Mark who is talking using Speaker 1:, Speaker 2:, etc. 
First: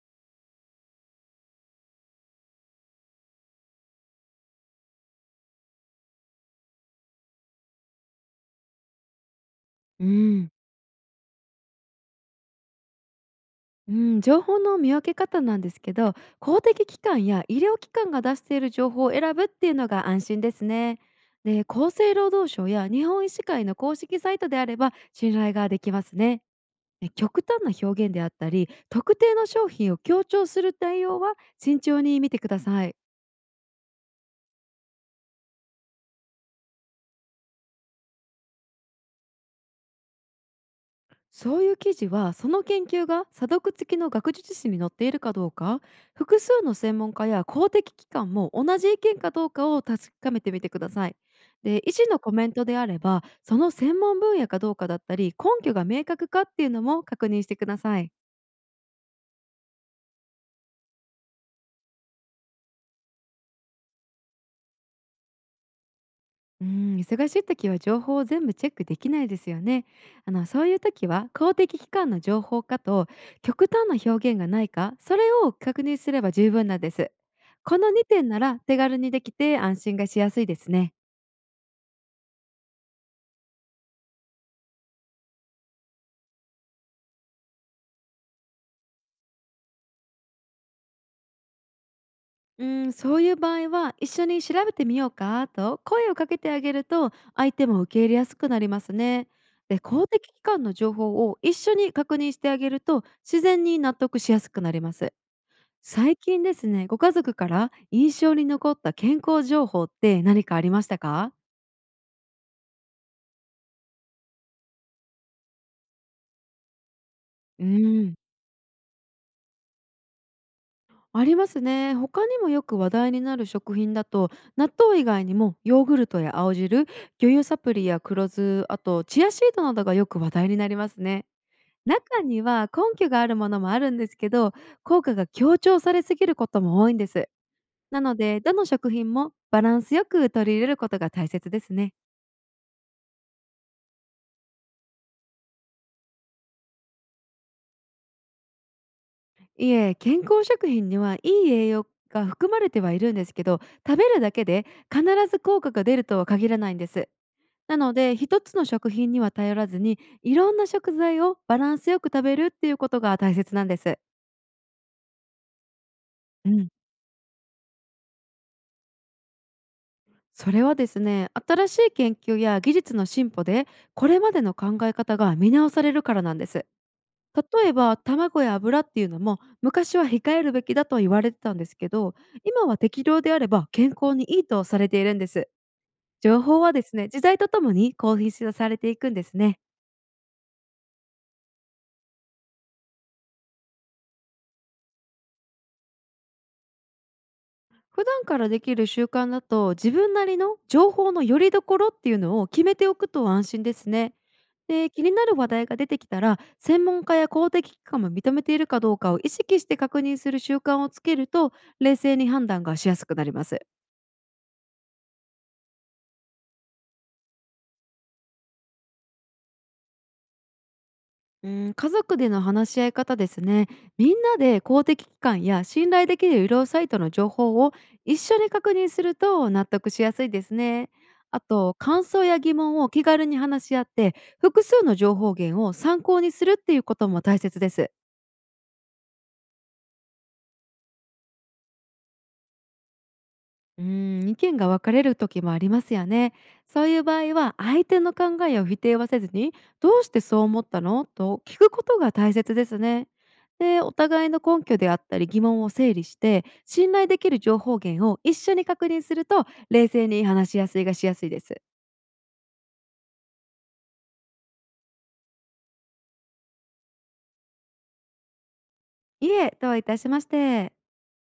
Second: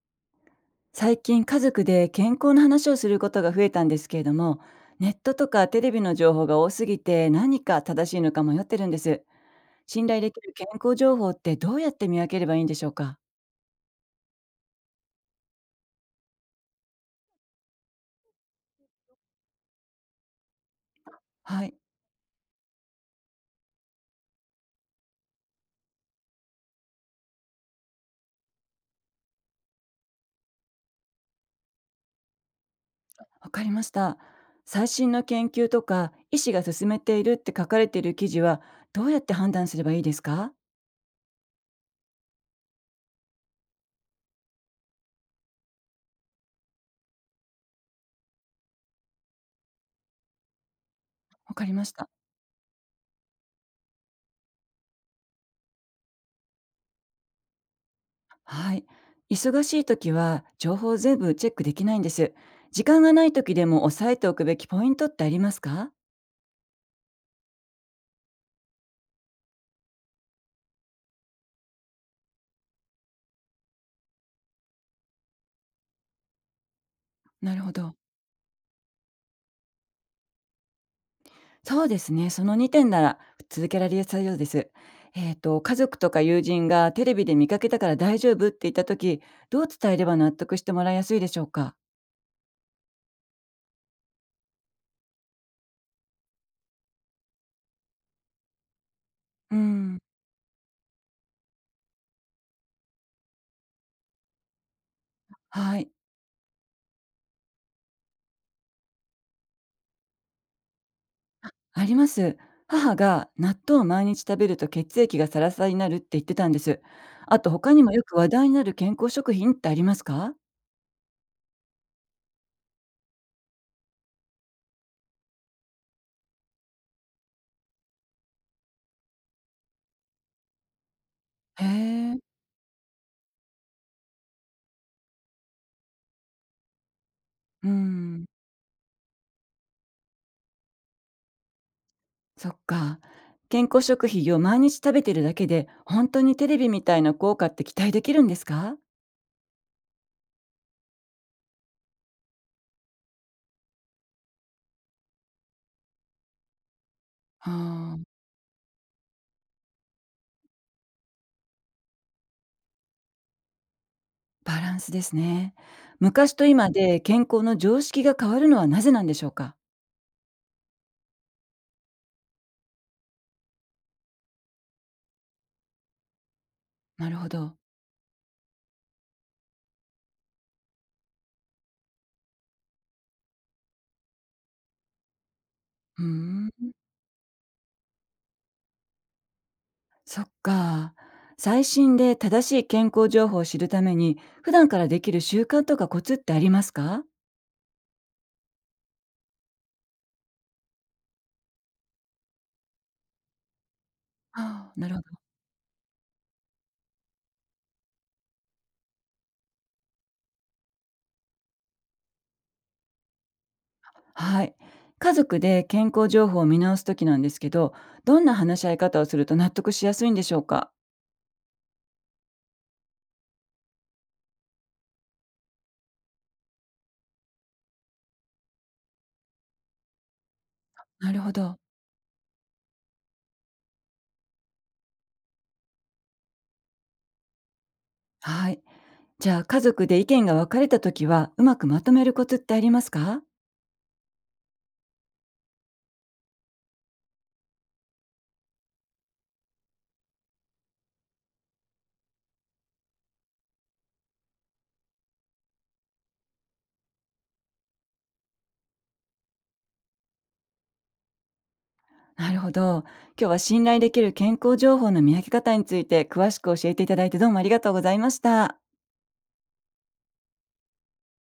Speaker 1: 最近家族で健康の話をすることが増えたんですけれども、ネットとかテレビの情報が多すぎて何か正しいのか迷ってるんです。
Speaker 2: う
Speaker 1: 信頼でき
Speaker 2: ん、
Speaker 1: る健康情報ってどうやって見分ければいいんでしょうか？
Speaker 2: うん、情報の見分け方なんですけど、公的機関や医療機関が出している情報を選ぶっていうのが安心ですね。
Speaker 1: は
Speaker 2: で、
Speaker 1: い。
Speaker 2: 厚生労働省や日本医師会の公式サイトであれば信頼ができますね。で、極端な表現であったり特定の商品を強調する対応は慎重に見てください。
Speaker 1: わかりました。最新の研究とか医師が勧めているって書かれている記事はどうやって判断すればいいですか？
Speaker 2: そういう記事はその研究が査読付きの学術誌に載っているかどうか、複数の専門家や公的機関も同じ意見かどうかを確かめてみてください。
Speaker 1: わかり
Speaker 2: で、
Speaker 1: まし
Speaker 2: 医師
Speaker 1: た。
Speaker 2: のコメントであればその専門分野かどうかだったり根拠が明確かっていうのも確認してください。
Speaker 1: はい。忙しい時は情報を全部チェックできないんです。時間がない時でも押さえておくべきポイントってありますか？
Speaker 2: うん、忙しい時は情報を全部チェックできないですよね。あの、そういう時は公的機関の情報かと極端な表現がないか、それを確認すれば十分なんです。
Speaker 1: なるほ
Speaker 2: この
Speaker 1: ど。
Speaker 2: 2点なら手軽にできて安心がしやすいですね。
Speaker 1: そうですね。その2点なら続けられやすいようです。家族とか友人がテレビで見かけたから大丈夫って言ったとき、どう伝えれば納得してもらいやすいでしょうか？
Speaker 2: うん、そういう場合は一緒に調べてみようかと声をかけてあげると相手も受け入れやすくなりますね。
Speaker 1: う
Speaker 2: で、
Speaker 1: ん。
Speaker 2: 公的機関の情報を一緒に確認してあげると自然に納得しやすくなります。
Speaker 1: はい。
Speaker 2: 最近ですね、ご家族から印象に残った健康情報って何かありましたか？
Speaker 1: あります。母が納豆を毎日食べると血液がサラサラになるって言ってたんです。あと
Speaker 2: う
Speaker 1: 他にもよ
Speaker 2: ん。
Speaker 1: く話題になる健康食品ってありますか？
Speaker 2: ありますね。他にもよく話題になる食品だと、納豆以外にもヨーグルトや青汁、魚油サプリや黒酢、あとチアシートなどがよく話題になりますね。
Speaker 1: へえ。
Speaker 2: 中には根拠があるものもあるんですけど、効果が強調されすぎることも多いんです。
Speaker 1: う
Speaker 2: なの
Speaker 1: ん。
Speaker 2: で、どの食品もバランスよく取り入れることが大切ですね。
Speaker 1: そっか。健康食品を毎日食べてるだけで、本当にテレビみたいな効果って期待できるんですか？
Speaker 2: いえ、健康食品にはいい栄養が含まれてはいるんですけど、食べるだけで必ず効果が出るとは限らないんです。
Speaker 1: は
Speaker 2: なの
Speaker 1: あ。
Speaker 2: で、一つの食品には頼らずに、いろんな食材をバランスよく食べるっていうことが大切なんです。
Speaker 1: バランスですね。昔と
Speaker 2: うん、
Speaker 1: 今で健康の常識が変わるのはなぜなんでしょうか？
Speaker 2: それはですね、新しい研究や技術の進歩で、これまでの考え方が見直されるからなんです。
Speaker 1: なるほど。
Speaker 2: 例えば卵や油っていうのも昔は控えるべきだと言われてたんですけど、今は適量であれば健康にいいとされているんです。
Speaker 1: うー
Speaker 2: 情
Speaker 1: ん、
Speaker 2: 報はですね、時代とともに更新されていくんですね。
Speaker 1: そっか。最新で正しい健康情報を知るために、普段からできる習慣とかコツってありますか？
Speaker 2: 普段からできる習慣だと自分なりの情報のよりどころっていうのを決めておくと安心ですね。
Speaker 1: ああ、な
Speaker 2: で、
Speaker 1: るほ
Speaker 2: 気に
Speaker 1: ど。
Speaker 2: なる話題が出てきたら専門家や公的機関も認めているかどうかを意識して確認する習慣をつけると、冷静に判断がしやすくなります。
Speaker 1: はい。家族で健康情報を見直すときなんですけど、どんな話し合い方をすると納得しやすいんでしょうか？
Speaker 2: うん、家族での話し合い方ですね。みんなで公的機関や信頼できる医療サイトの情報を一緒に確認すると納得しやすいですね。
Speaker 1: なるほ
Speaker 2: あ
Speaker 1: ど。
Speaker 2: と、感想や疑問を気軽に話し合って、複数の情報源を参考にするっていうことも大切です。
Speaker 1: はい。じゃあ、家族で意見が分かれたときは、うまくまとめるコツってありますか？
Speaker 2: うーん、意見が分かれる時もありますよね。そういう場合は相手の考えを否定はせずに「どうしてそう思ったの？」と聞くことが大切ですね。で、お互いの根拠であったり疑問を整理して信頼できる情報源を一緒に確認すると冷静に話し合いがしやすいです。
Speaker 1: なるほど。今日は信頼できる健康情報の見分け方について詳しく教えていただいて、どうもありがとうございました。
Speaker 2: いえ、どういたしまして。